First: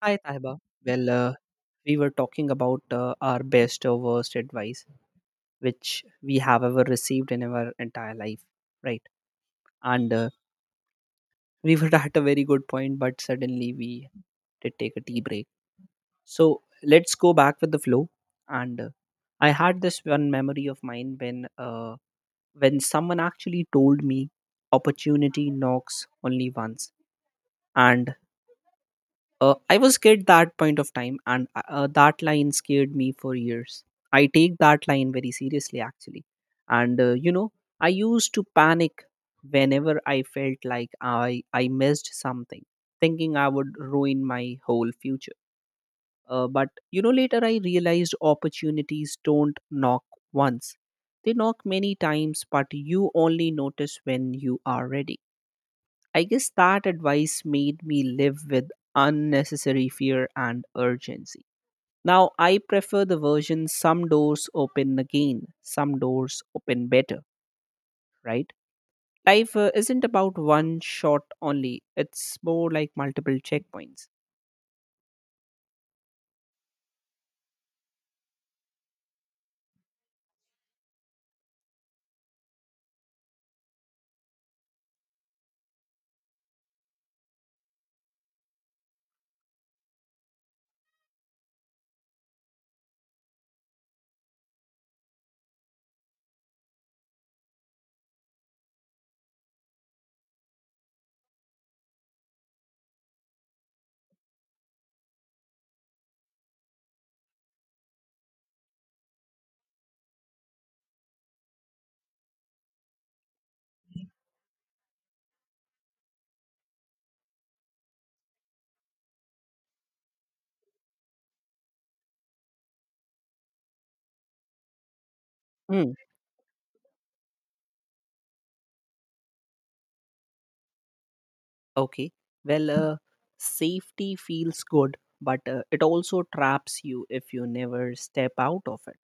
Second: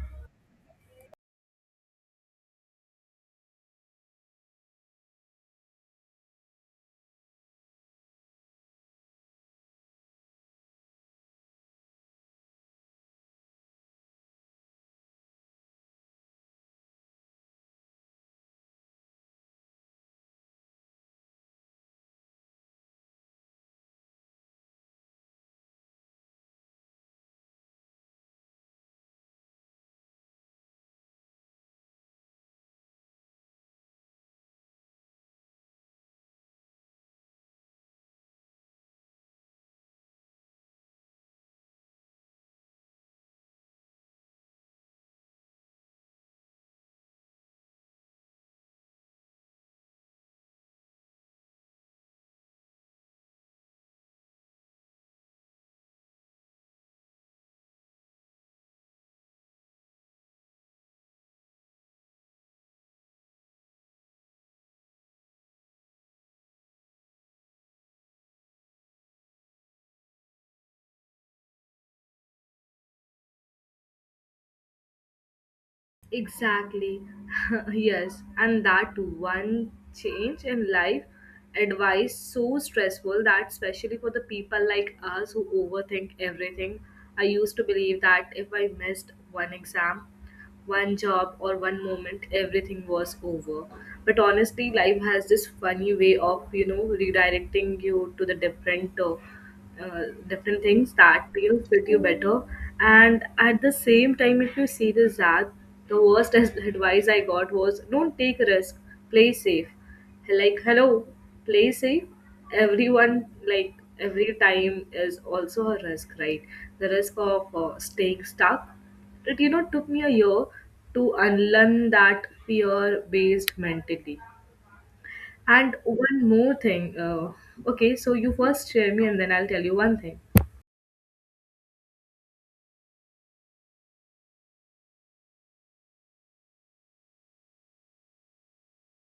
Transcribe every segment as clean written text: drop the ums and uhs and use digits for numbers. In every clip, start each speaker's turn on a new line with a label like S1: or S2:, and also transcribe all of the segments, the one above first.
S1: Hi, Tahiba. Well, uh, we were talking about our best or worst advice which we have ever received in our entire life, right? And we were at a very good point, but suddenly we did take a tea break. So let's go back with the flow. And I had this one memory of mine when someone actually told me opportunity knocks only once, and I was scared that point of time, and that line scared me for years. I take that line very seriously, actually. And uh, you know, I used to panic whenever I felt like I missed something, thinking I would ruin my whole future. But you know, later I realized opportunities don't knock once; they knock many times. But you only notice when you are ready. I guess that advice made me live with unnecessary fear and urgency. Now, I prefer the version some doors open again, some doors open better, right? Life isn't about one shot only, it's more like multiple checkpoints.
S2: Exactly. Yes, and that one change in life advice so stressful that especially for the people like us who overthink everything. I used to believe that if I missed one exam, one job or one moment everything was over. But honestly, life has this funny way of, redirecting you to the different different things that deals fit you better. And at the same time, if you see this ad, the worst advice I got was don't take risk, play safe. Like, hello, play safe. Everyone, like, every time is also a risk, right? The risk of staying stuck. It took me a year to unlearn that fear based mentality. And
S1: Mm,
S2: one more thing, okay, so you first share me and then I'll tell you one thing.
S1: okay, well, uh, safety feels good, but it also traps you if you never step out of it.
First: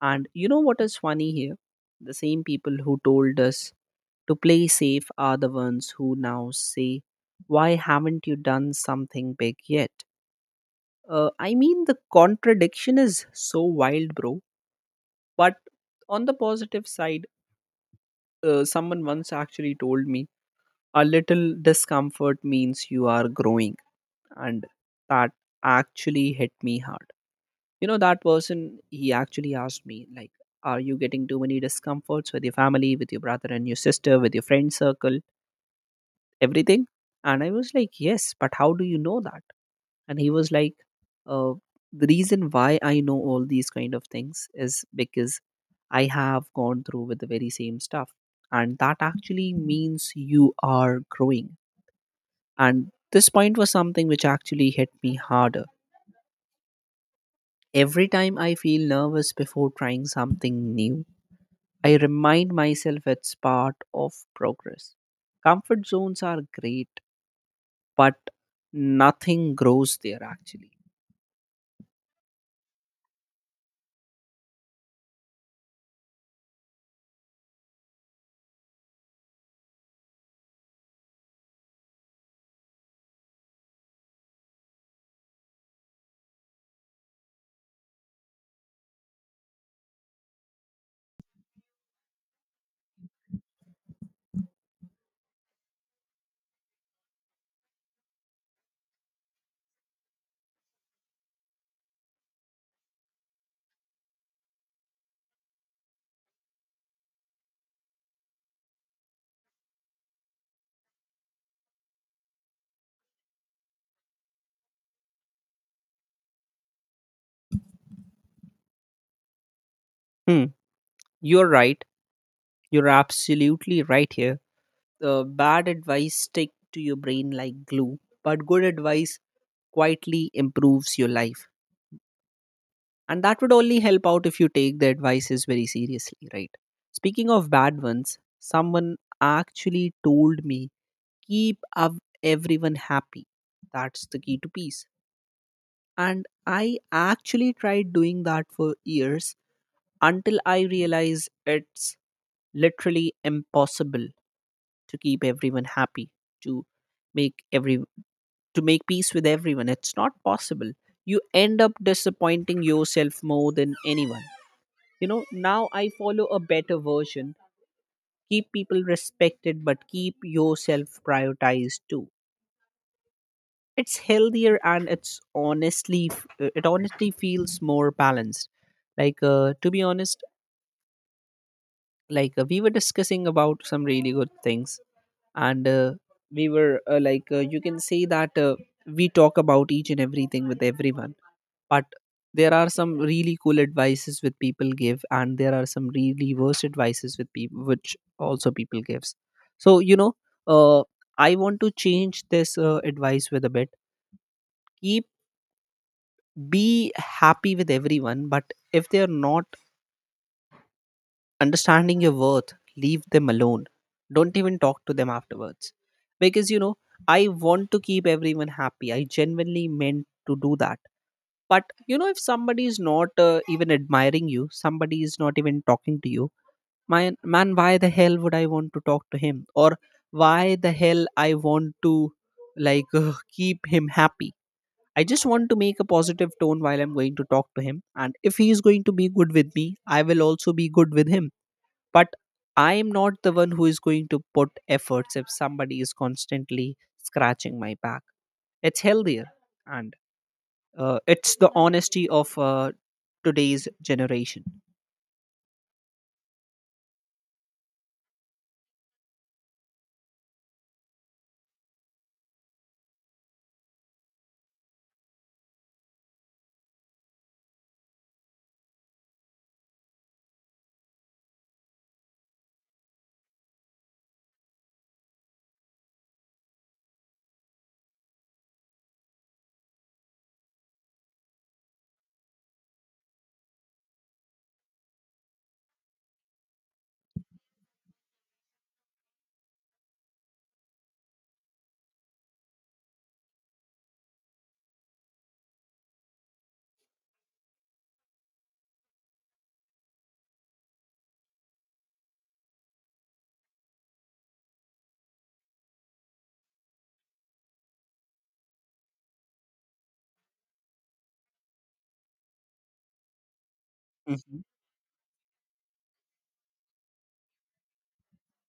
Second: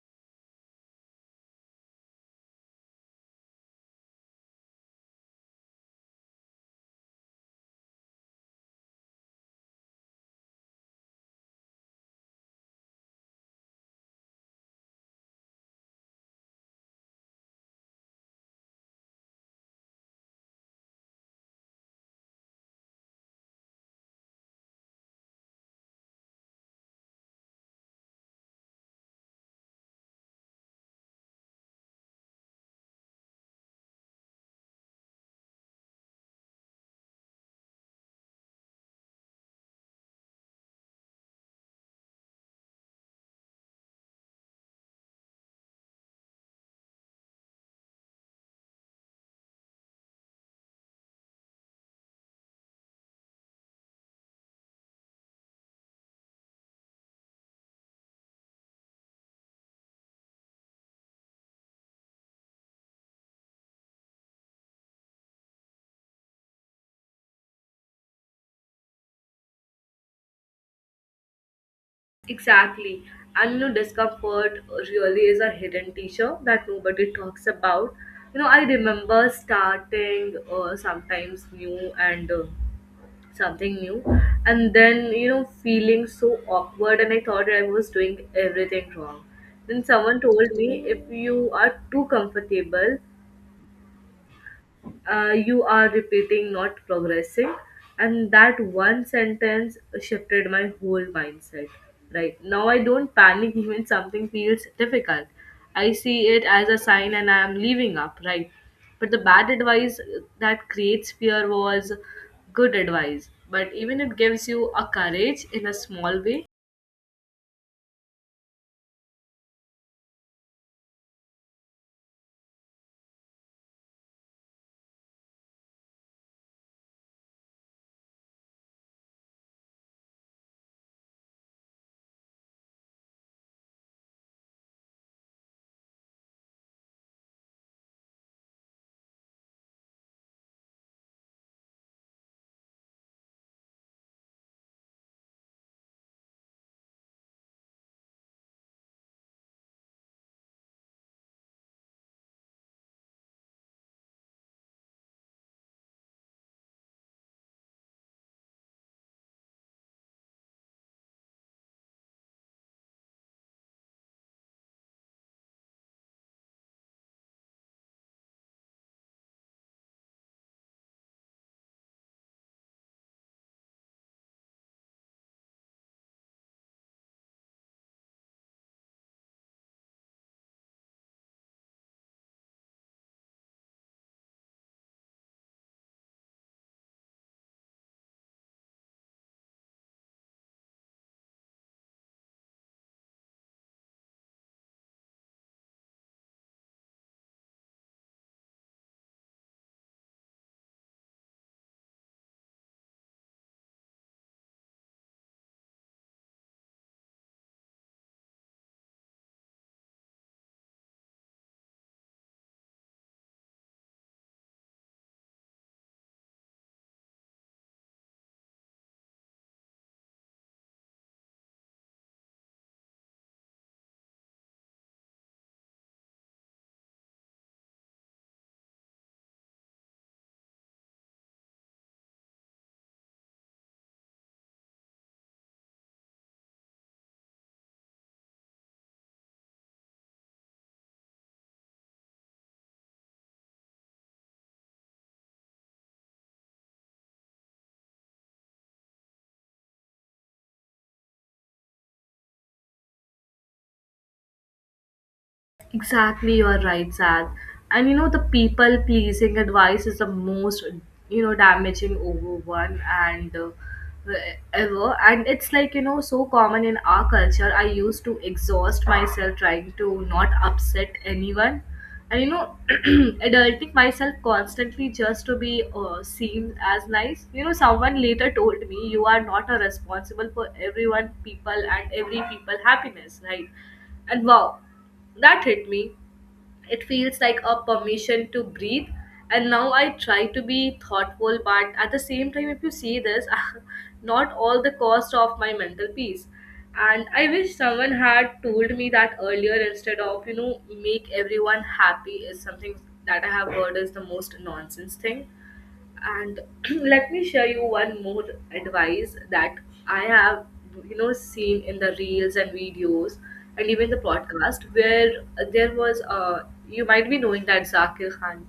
S1: And you know what is funny here? The same people who told us to play safe are the ones who now say, why haven't you done something big yet? I mean, the contradiction is so wild, bro. But on the positive side, someone once actually told me, a little discomfort means you are growing. And that actually hit me hard. You know that person, he actually asked me, like, are you getting too many discomforts with your family, with your brother and your sister, with your friend circle, everything? And I was like, yes, but how do you know that? And he was like, uh, the reason why I know all these kind of things is because I have gone through with the very same stuff, and that actually means you are growing. And this point was something which actually hit me harder. Every time I feel nervous before trying something new, I remind myself it's part of progress. Comfort zones are great, but nothing grows there actually.
S2: Exactly. And you know, discomfort really is a hidden teacher that nobody talks about. You know, I remember starting sometimes new and something new, and then, you know, feeling so awkward, and I thought I was doing everything wrong. Then someone told me if you are too comfortable, you are repeating, not progressing. And that one sentence shifted my whole mindset. Right now, I don't panic even something feels difficult. I see it as a sign and I am leaving up. Right. But the bad advice that creates fear was good advice. But even it gives you a courage in a small way.
S1: Hmm. You're right. You're absolutely right here. Bad advice stick to your brain like glue, but good advice quietly improves your life. And that would only help out if you take the advices very seriously, right? Speaking of bad ones, someone actually told me, everyone happy. That's the key to peace. And I actually tried doing that for years until I realized it's literally impossible to keep everyone happy, to make every to make peace with everyone. It's not possible. You end up disappointing yourself more than anyone. You know, now I follow a better version: keep people respected but keep yourself prioritized too. It's healthier and it's honestly it honestly feels more balanced. Like, to be honest, like, we were discussing about some really good things, and we were, like, you can say that we talk about each and everything with everyone. But there are some really cool advices which people give, and there are some really worse advices with people which also people gives. So you know, uh, I want to change this advice with a bit. Keep Be happy with everyone, but if they are not understanding your worth, leave them alone. Don't even talk to them afterwards. Because, you know, I want to keep everyone happy, I genuinely meant to do that. But you know, if somebody is not even admiring you, somebody is not even talking to you, man, why the hell would I want to talk to him, or why the hell I want to, like, keep him happy? I just want to make a positive tone while I'm going to talk to him. And if he is going to be good with me, I will also be good with him. But I am not the one who is going to put efforts if somebody is constantly scratching my back. It's healthier, and it's the honesty of today's generation.
S2: Exactly, you are right, Sad. And you know, the people pleasing advice is the most, you know, damaging over one and ever. And it's like, you know, so common in our culture. I used to exhaust myself trying to not upset anyone. And you know, adulting myself constantly just to be seen as nice. You know, someone later told me you are not a responsible for everyone, people, and every people happiness, right? And wow. That hit me. It feels like a permission to breathe. And now I try to be thoughtful, but at the same time, if you see this, not all the cost of my mental peace. And I wish someone had told me that earlier instead of, you know, make everyone happy is something that I have heard is the most nonsense thing. And let me share you one more advice that I have, you know, seen in the reels and videos and even the
S1: Mhm.
S2: podcast where there was you might be knowing that Zakir Khan,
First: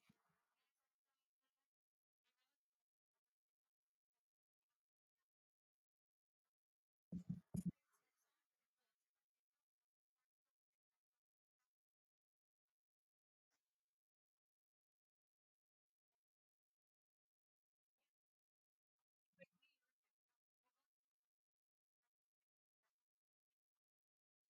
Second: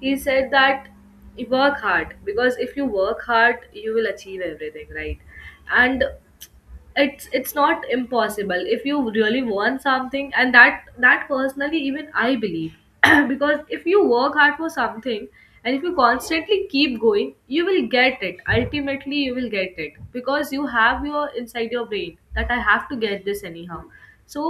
S2: he said that you work hard because if you work hard you will achieve everything, right? And it's not impossible if you really want something. And that personally even I believe, because if you work hard for something and if you constantly keep going you will get it, ultimately you will get it, because you have your inside your brain that I have to get this anyhow. So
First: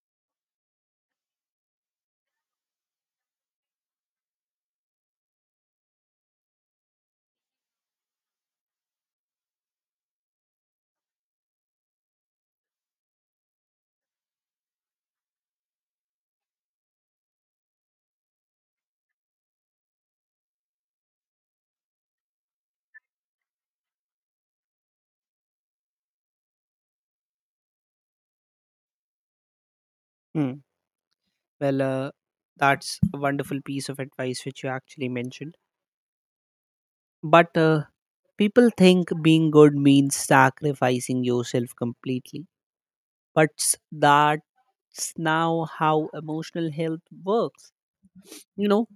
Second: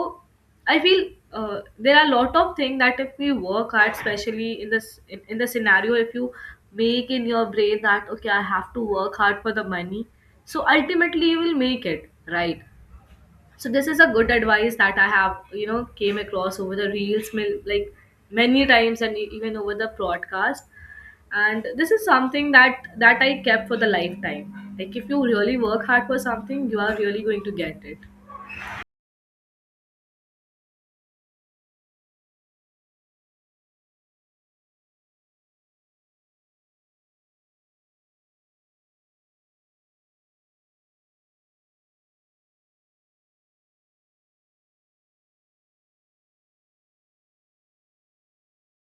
S2: I feel there are a lot of things that if we work hard, especially in the scenario, if you make in your brain that okay, I have to work hard for the money, so ultimately you will make it, right? So this is a good advice that I have, you know, came across over the reels, like many times, and even over the broadcast. And this is something that I kept for the lifetime. Like if you really work hard for something, you are really going to get it.
S1: Mm. Well, uh, that's a wonderful piece of advice which you actually mentioned. But people think being good means sacrificing yourself completely. But s- that's now how emotional health works. You know,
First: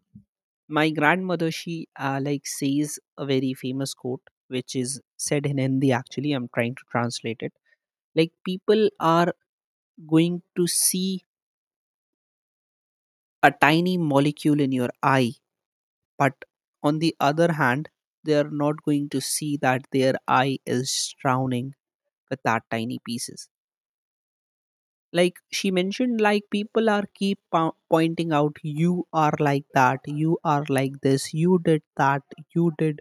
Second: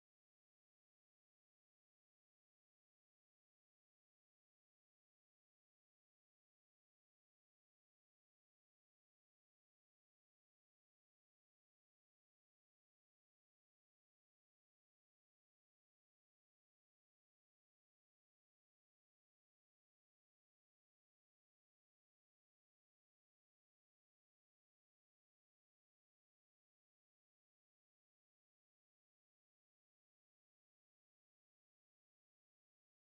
S1: my grandmother, she like says a very famous quote, which is said in Hindi actually. I'm trying to translate it. Like, people are going to see a tiny molecule in your eye, but on the other hand, they are not going to see that their eye is drowning with that tiny pieces. Like she mentioned, like, people are pointing out you are like that, you are like this, you did that, you did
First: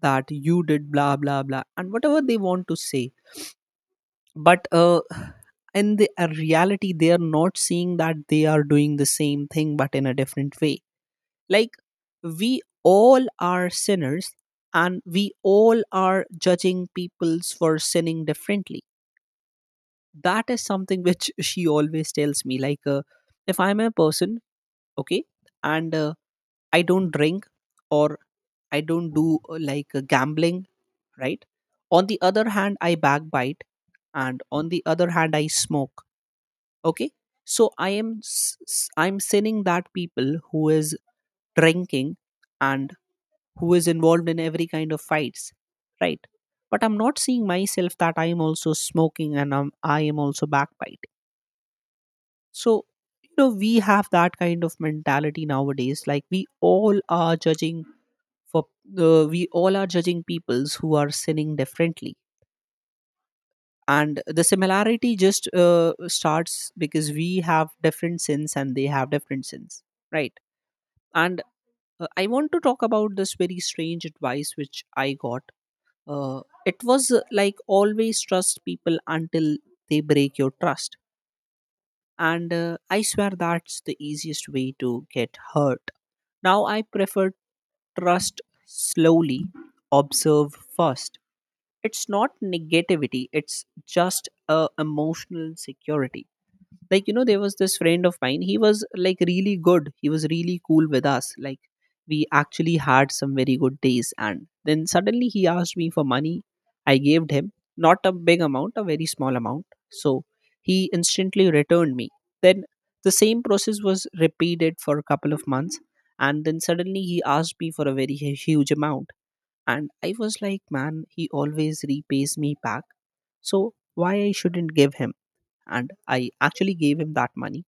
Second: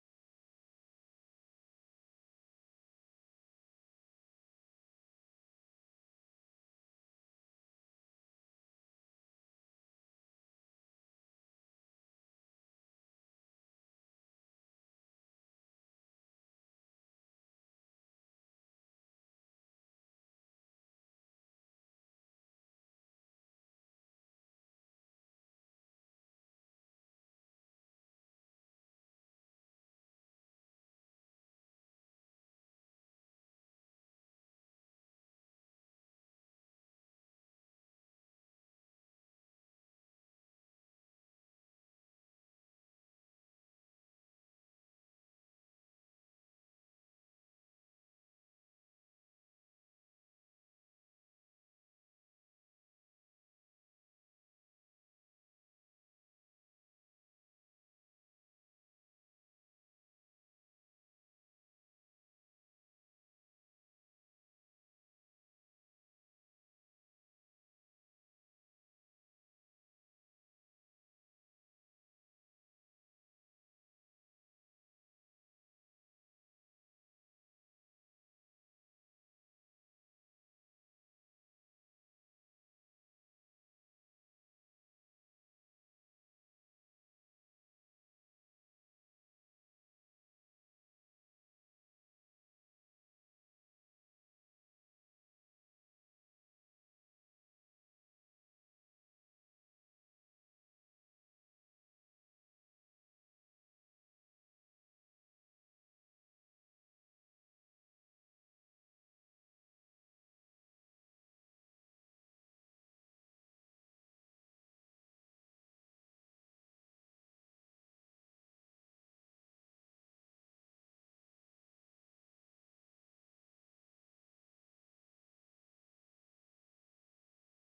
S1: that, you did blah blah blah, and whatever they want to say. But in the reality, they are not seeing that they are doing the same thing but in a different way. Like, we all are sinners, and we all are judging peoples for sinning differently. That is something which she always tells me. Like, if I'm a person, okay, and I don't drink, or I don't do, like, gambling, right? On the other hand, I backbite, and on the other hand, I smoke, okay? So I am I'm sinning that people who is drinking and who is involved in every kind of fights, right? But I'm not seeing myself that I am also smoking and I am also backbiting. So, you know, we have that kind of mentality nowadays. Like, we all are judging for, we all are judging peoples who are sinning differently, and the similarity just starts because we have different sins and they have different sins, right? And I want to talk about this very strange advice which I got. It was, like, always trust people until they break your trust. And I swear that's the easiest way to get hurt. Now I prefer: trust slowly, observe first. It's not negativity, it's just a emotional security. Like, you know, there was this friend of mine, he was like really good, he was really cool with us. Like, we actually had some very good days, and then suddenly he asked me for money. I gave him, not a big amount, a very small amount. So he instantly returned me. Then the same process was repeated for a couple of months, and then suddenly he asked me for a very huge amount. And I was like, man, he always repays me back, so why I shouldn't give him? And I actually gave him that money.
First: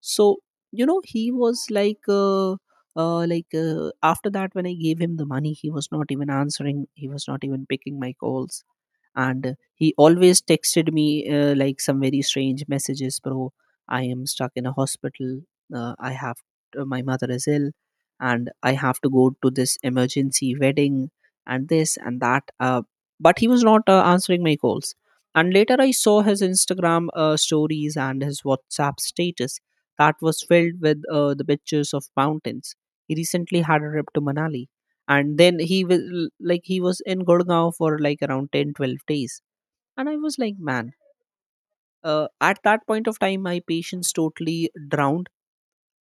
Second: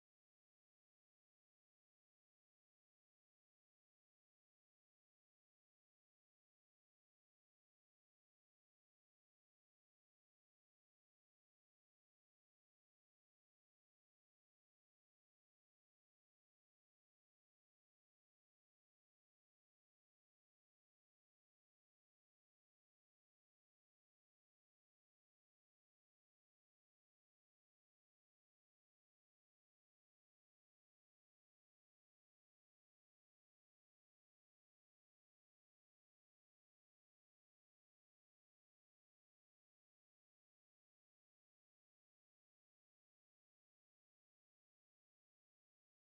S1: So you know, he was like, after that, when I gave him the money, he was not even answering. He was not even picking my calls. And he always texted me like some very strange messages. Bro, I am stuck in a hospital, I have, my mother is ill, and I have to go to this emergency wedding, and this and that. But he was not answering my calls. And later, I saw his Instagram stories and his WhatsApp status, that was filled with the pictures of mountains. He recently had a trip to Manali, and then he will like, he was in Gurgaon for like around 10, 12 days. And I was like, man, at that point of time, my patience totally drowned.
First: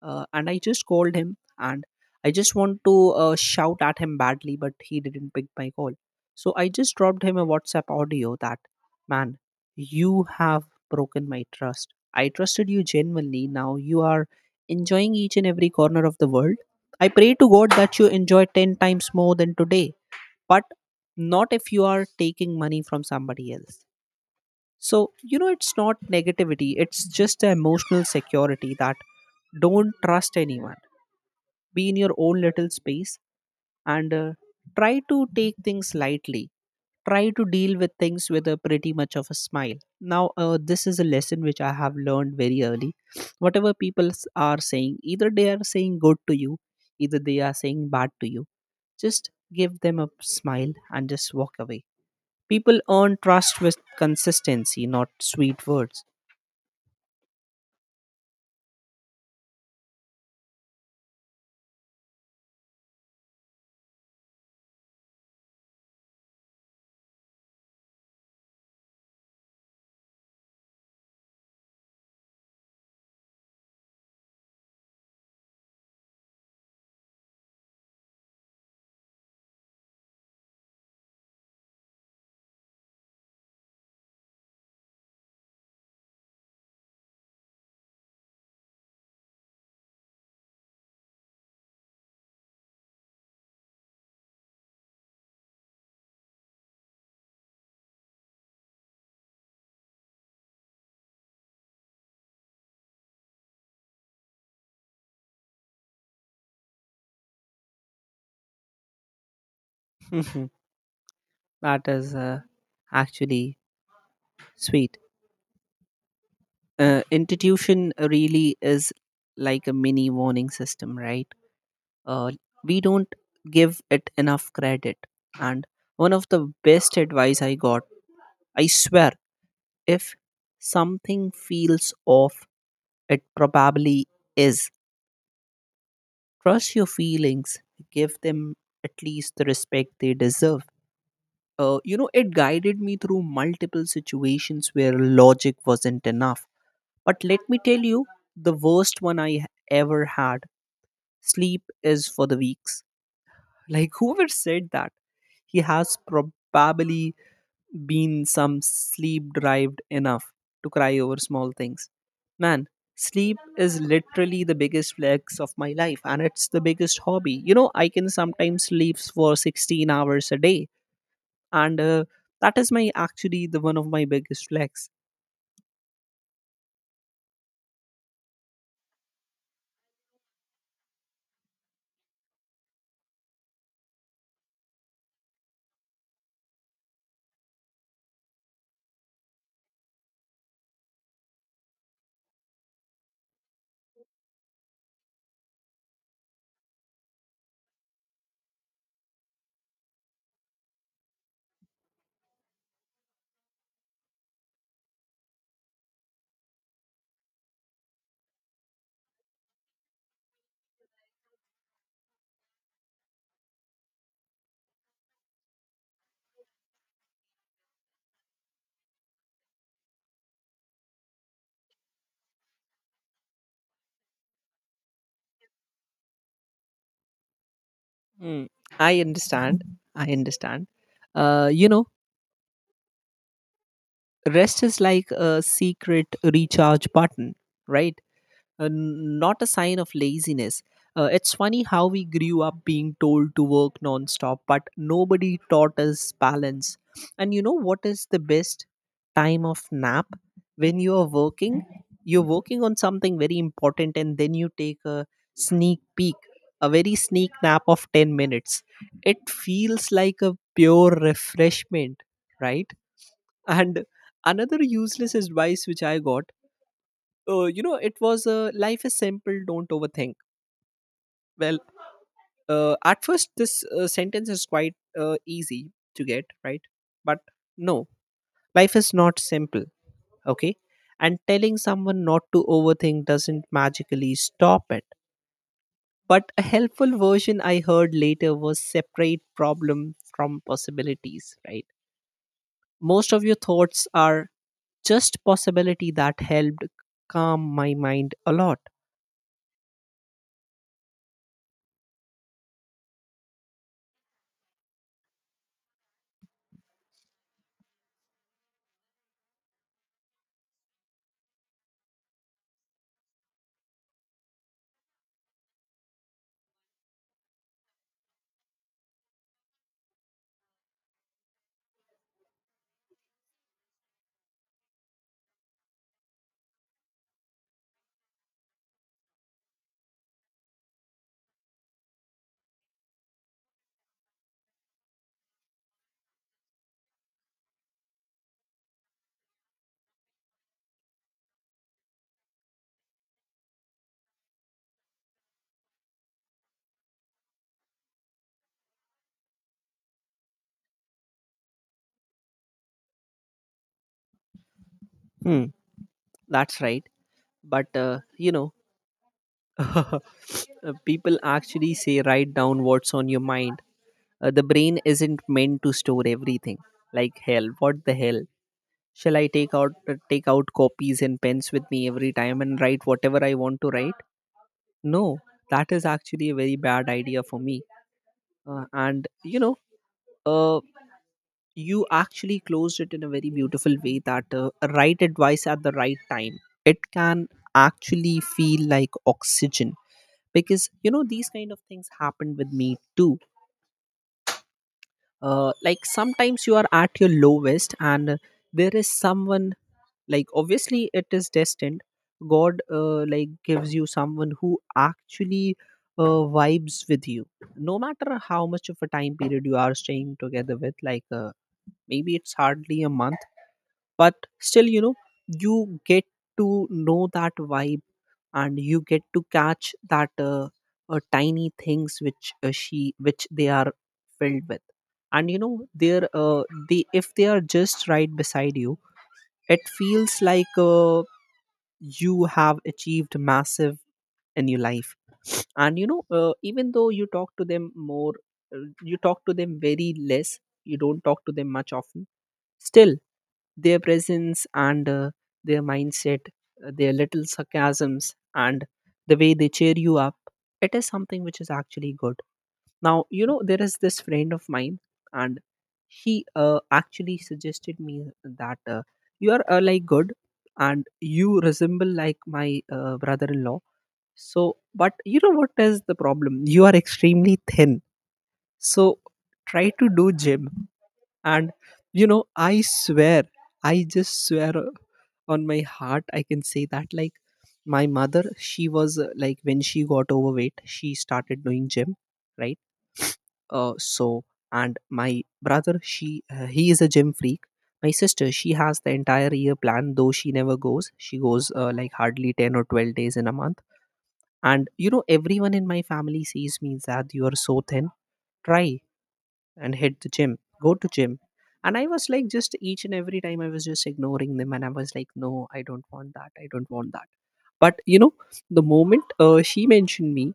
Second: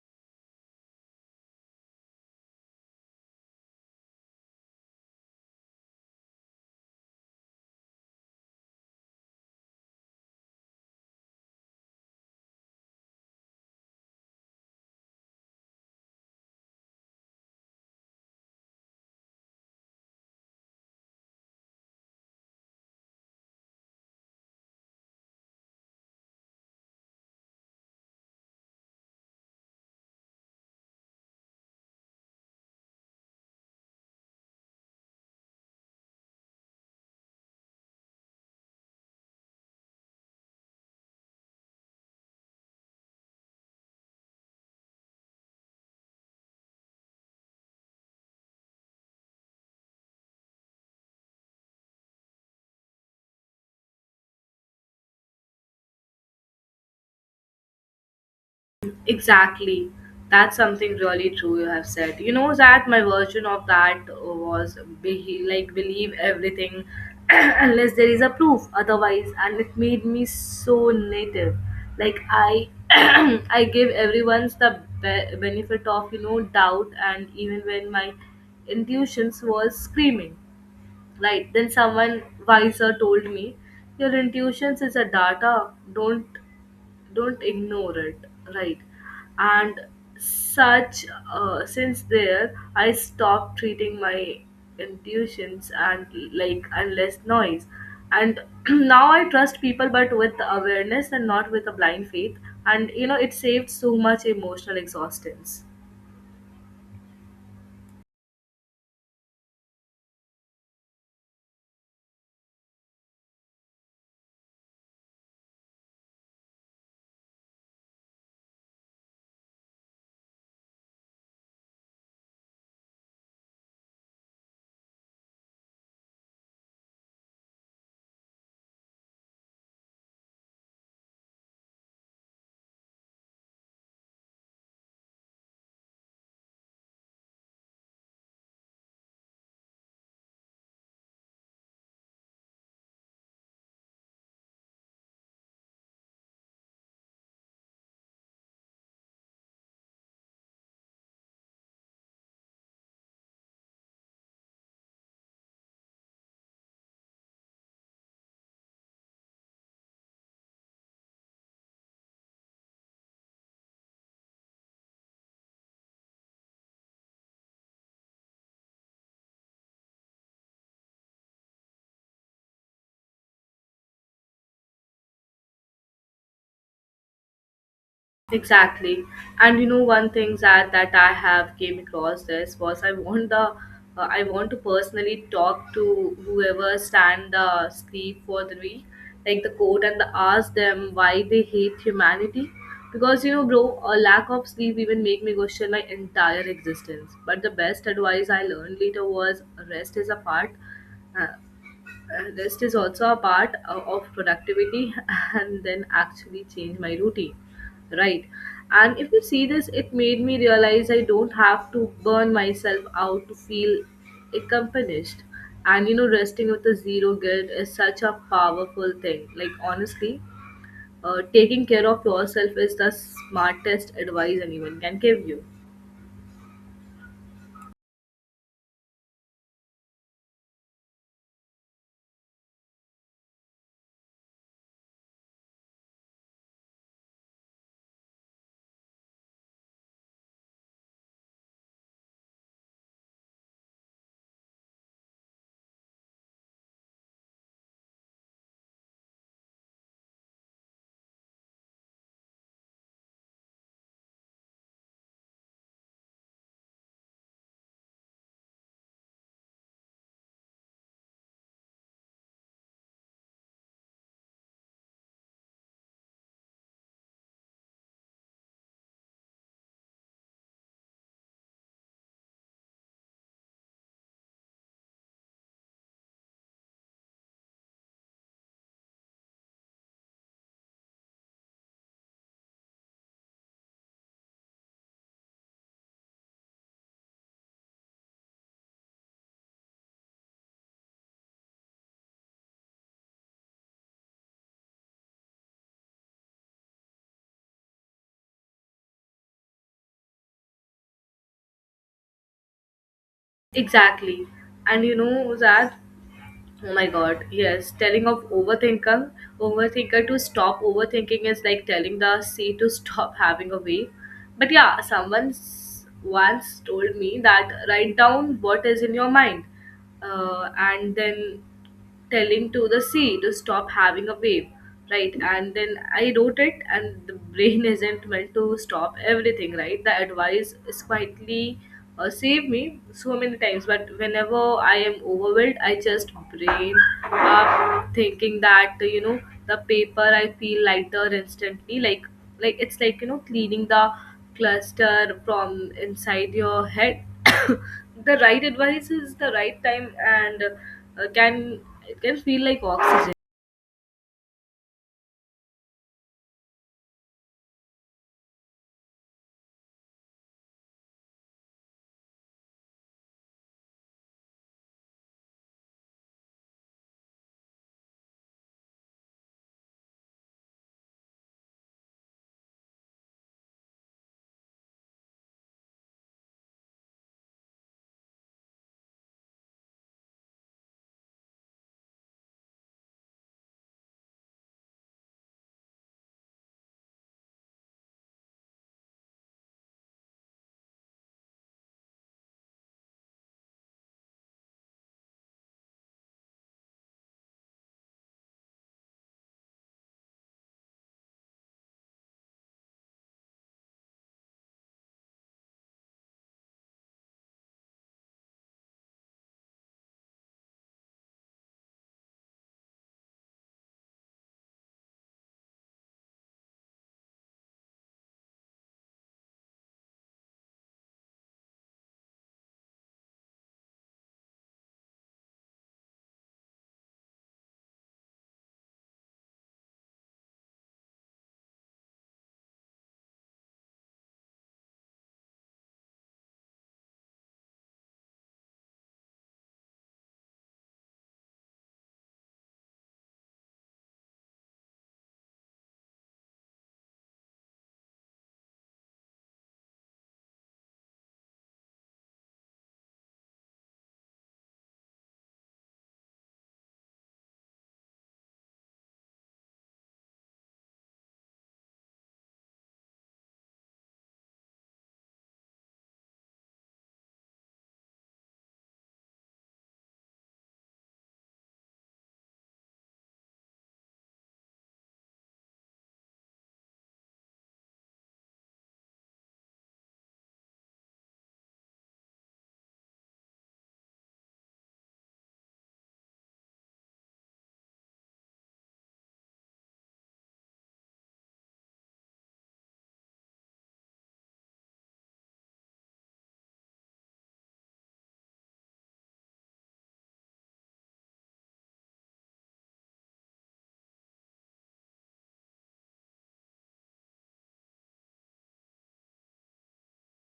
S1: And I just called him, and I just want to shout at him badly, but he didn't pick my call. So I just dropped him a WhatsApp audio that, man, you have broken my trust. I trusted you genuinely, now you are enjoying each and every corner of the world. I pray to God that you enjoy 10 times more than today, but not if you are taking money from somebody else. So you know, it's not negativity, it's just the emotional security that don't trust anyone, be in your own little space, and try to take things lightly, try to deal with things with a pretty much of a smile. Now this is a lesson which I have learned very early. Whatever people are saying, either they are saying good to you, either they are saying bad to you, just give them a smile and just walk away. People earn trust with consistency, not sweet words.
S2: Exactly. That's something really true you have said. You know that my version of that was like believe everything unless there is a proof otherwise, and it made me so native. Like I I give everyone's the benefit of you know doubt, and even when my intuitions was screaming. Right, then someone wiser told me your intuitions is a data. Don't ignore it, right? And such, since there I stopped treating my intuitions and like and less noise, and now I trust people but with awareness and not with a blind faith. And you know it saved so much emotional exhaustions.
S1: Mhm. That is, actually, sweet. Institution really is like a mini warning system, right? Uh, we don't give it enough credit. And one of the best advice I got, I swear, if something feels off, it probably is. Trust your feelings, give them at least the respect they deserve. You know, it guided me through multiple situations where logic wasn't enough. But let me tell you, the worst one ever had sleep is for the weeks. Like, whoever said that, he has probably been some sleep deprived enough to cry over small things. Man, sleep is literally the biggest flex of my life, and it's the biggest hobby. You know, I can sometimes sleep for 16 hours a day and that is my actually the one of my biggest flex.
S2: Exactly. And you know one thing that I have came across this was I want the I want to personally talk to whoever stand the sleep for the week, like the court and the ask them why they hate humanity. Because you know, bro, a lack of sleep even make me question my entire existence. But the best advice I learned later was rest is a part. uh, Rest is also a part of productivity. And then actually change my routine, right? And if you see this it made me realize I don't have to burn myself out to feel accomplished. And you know resting with a zero guilt is such a powerful thing, like, honestly, taking care of yourself is the smartest advice anyone can give you.
S1: Mm, I understand. i understand you know, rest is like a secret recharge button, right, not a sign of laziness. It's funny how we grew up being told to work nonstop, but nobody taught us balance. And you know what is the best time of nap? When you are working, you're working on something very important, and then you take a sneak peek, a very sneak nap of 10 minutes. It feels like a pure refreshment, right? And another useless advice which I got, you know, it was, life is simple, don't overthink. Well, at first this sentence is quite easy to get right, but no, life is not simple, okay, and telling someone not to overthink doesn't magically stop it. But a helpful version I heard later was separate problem from possibilities, right? Most of your thoughts are just possibility. That helped calm my mind a lot.
S2: Exactly. And you know that, oh my god, yes. Telling of overthinker to stop overthinking is like telling the sea to stop having a wave. But yeah, someone once told me that write down what is in your mind, and then telling to the sea to stop having a wave, right? And then I wrote it and the brain isn't meant to stop everything, right? The advice is quietly saved me so many times, but whenever I am overwhelmed I just brain up thinking that you know the paper I feel lighter instantly, like it's like you know cleaning the cluster from inside your head. The right advice is the right time and can, it can feel like oxygen.
S1: Hmm, that's right. But you know, uh, people actually say write down what's on your mind. The brain isn't meant to store everything. Like hell, what the hell? Shall I take out take out copies and pens with me every time and write whatever I want to write? No, that is actually a very bad idea for me. And you know, uh, you actually closed it in a very beautiful way that, a right advice at the right time, it can actually feel like oxygen. Because you know these kind of things happened with me too, like sometimes you are at your lowest and, there is someone, like obviously it is destined, god, like gives you someone who actually vibes with you no matter how much of a time period you are staying together with, like maybe it's hardly a month. But still, you know, you get to know that vibe, and you get to catch that, tiny things which, she which they are filled with. And you know they're, they, if they are just right beside you, it feels like, you have achieved massive in your life. And you know, even though you talk to them more, you talk to them very less, you don't talk to them much often, still, their presence and, their mindset, their little sarcasms and the way they cheer you up, it is something which is actually good. Now, you know, there is this friend of mine, and she actually suggested me that, you are, like good, and you resemble like my brother in law. So, but you know what is the problem? You are extremely thin. So, try to do gym. And, you know, I swear, I just swear on my heart, I can say that, like, my mother, she was, like, when she got overweight she started doing gym, right. So, and my brother she he is a gym freak. My sister, she has the entire year plan, though she never goes. She goes like hardly 10 or 12 days in a month. And you know everyone in my family sees me that you are so thin, try and hit the gym, go to gym. And I was like, just each and every time I was just ignoring them, and I was like, no, I don't want that, I don't want that. But you know, the moment she mentioned me,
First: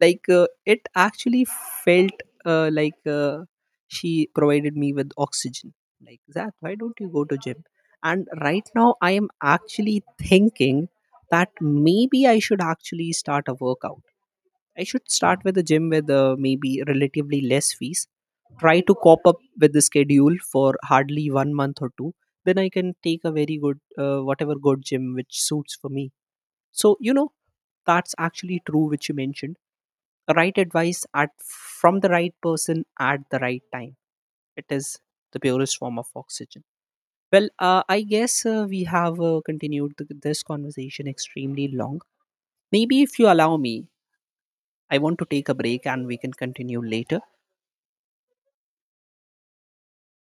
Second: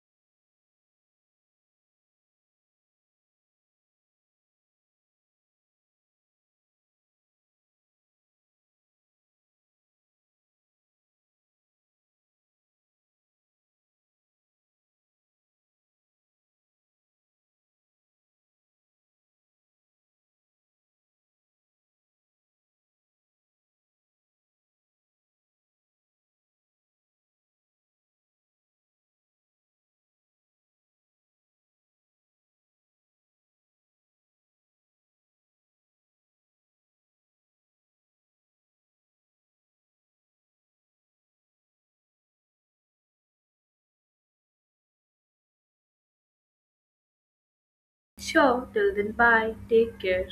S1: like, it actually felt, she provided me with oxygen, like, Zach, why don't you go to gym. And right now I am actually thinking that maybe I should actually start a workout. I should start with a gym with, maybe relatively less fees. Try to cop up with the schedule for hardly one month or two. Then I can take a very good, whatever good gym which suits for me. So you know that's actually true, which you mentioned. Right advice at from the right person at the right time. It is the purest form of oxygen. Well, I guess we have continued this conversation extremely long. Maybe if you allow me, I want to take a break and we can continue later.
S2: Sure, till then, bye. Take care.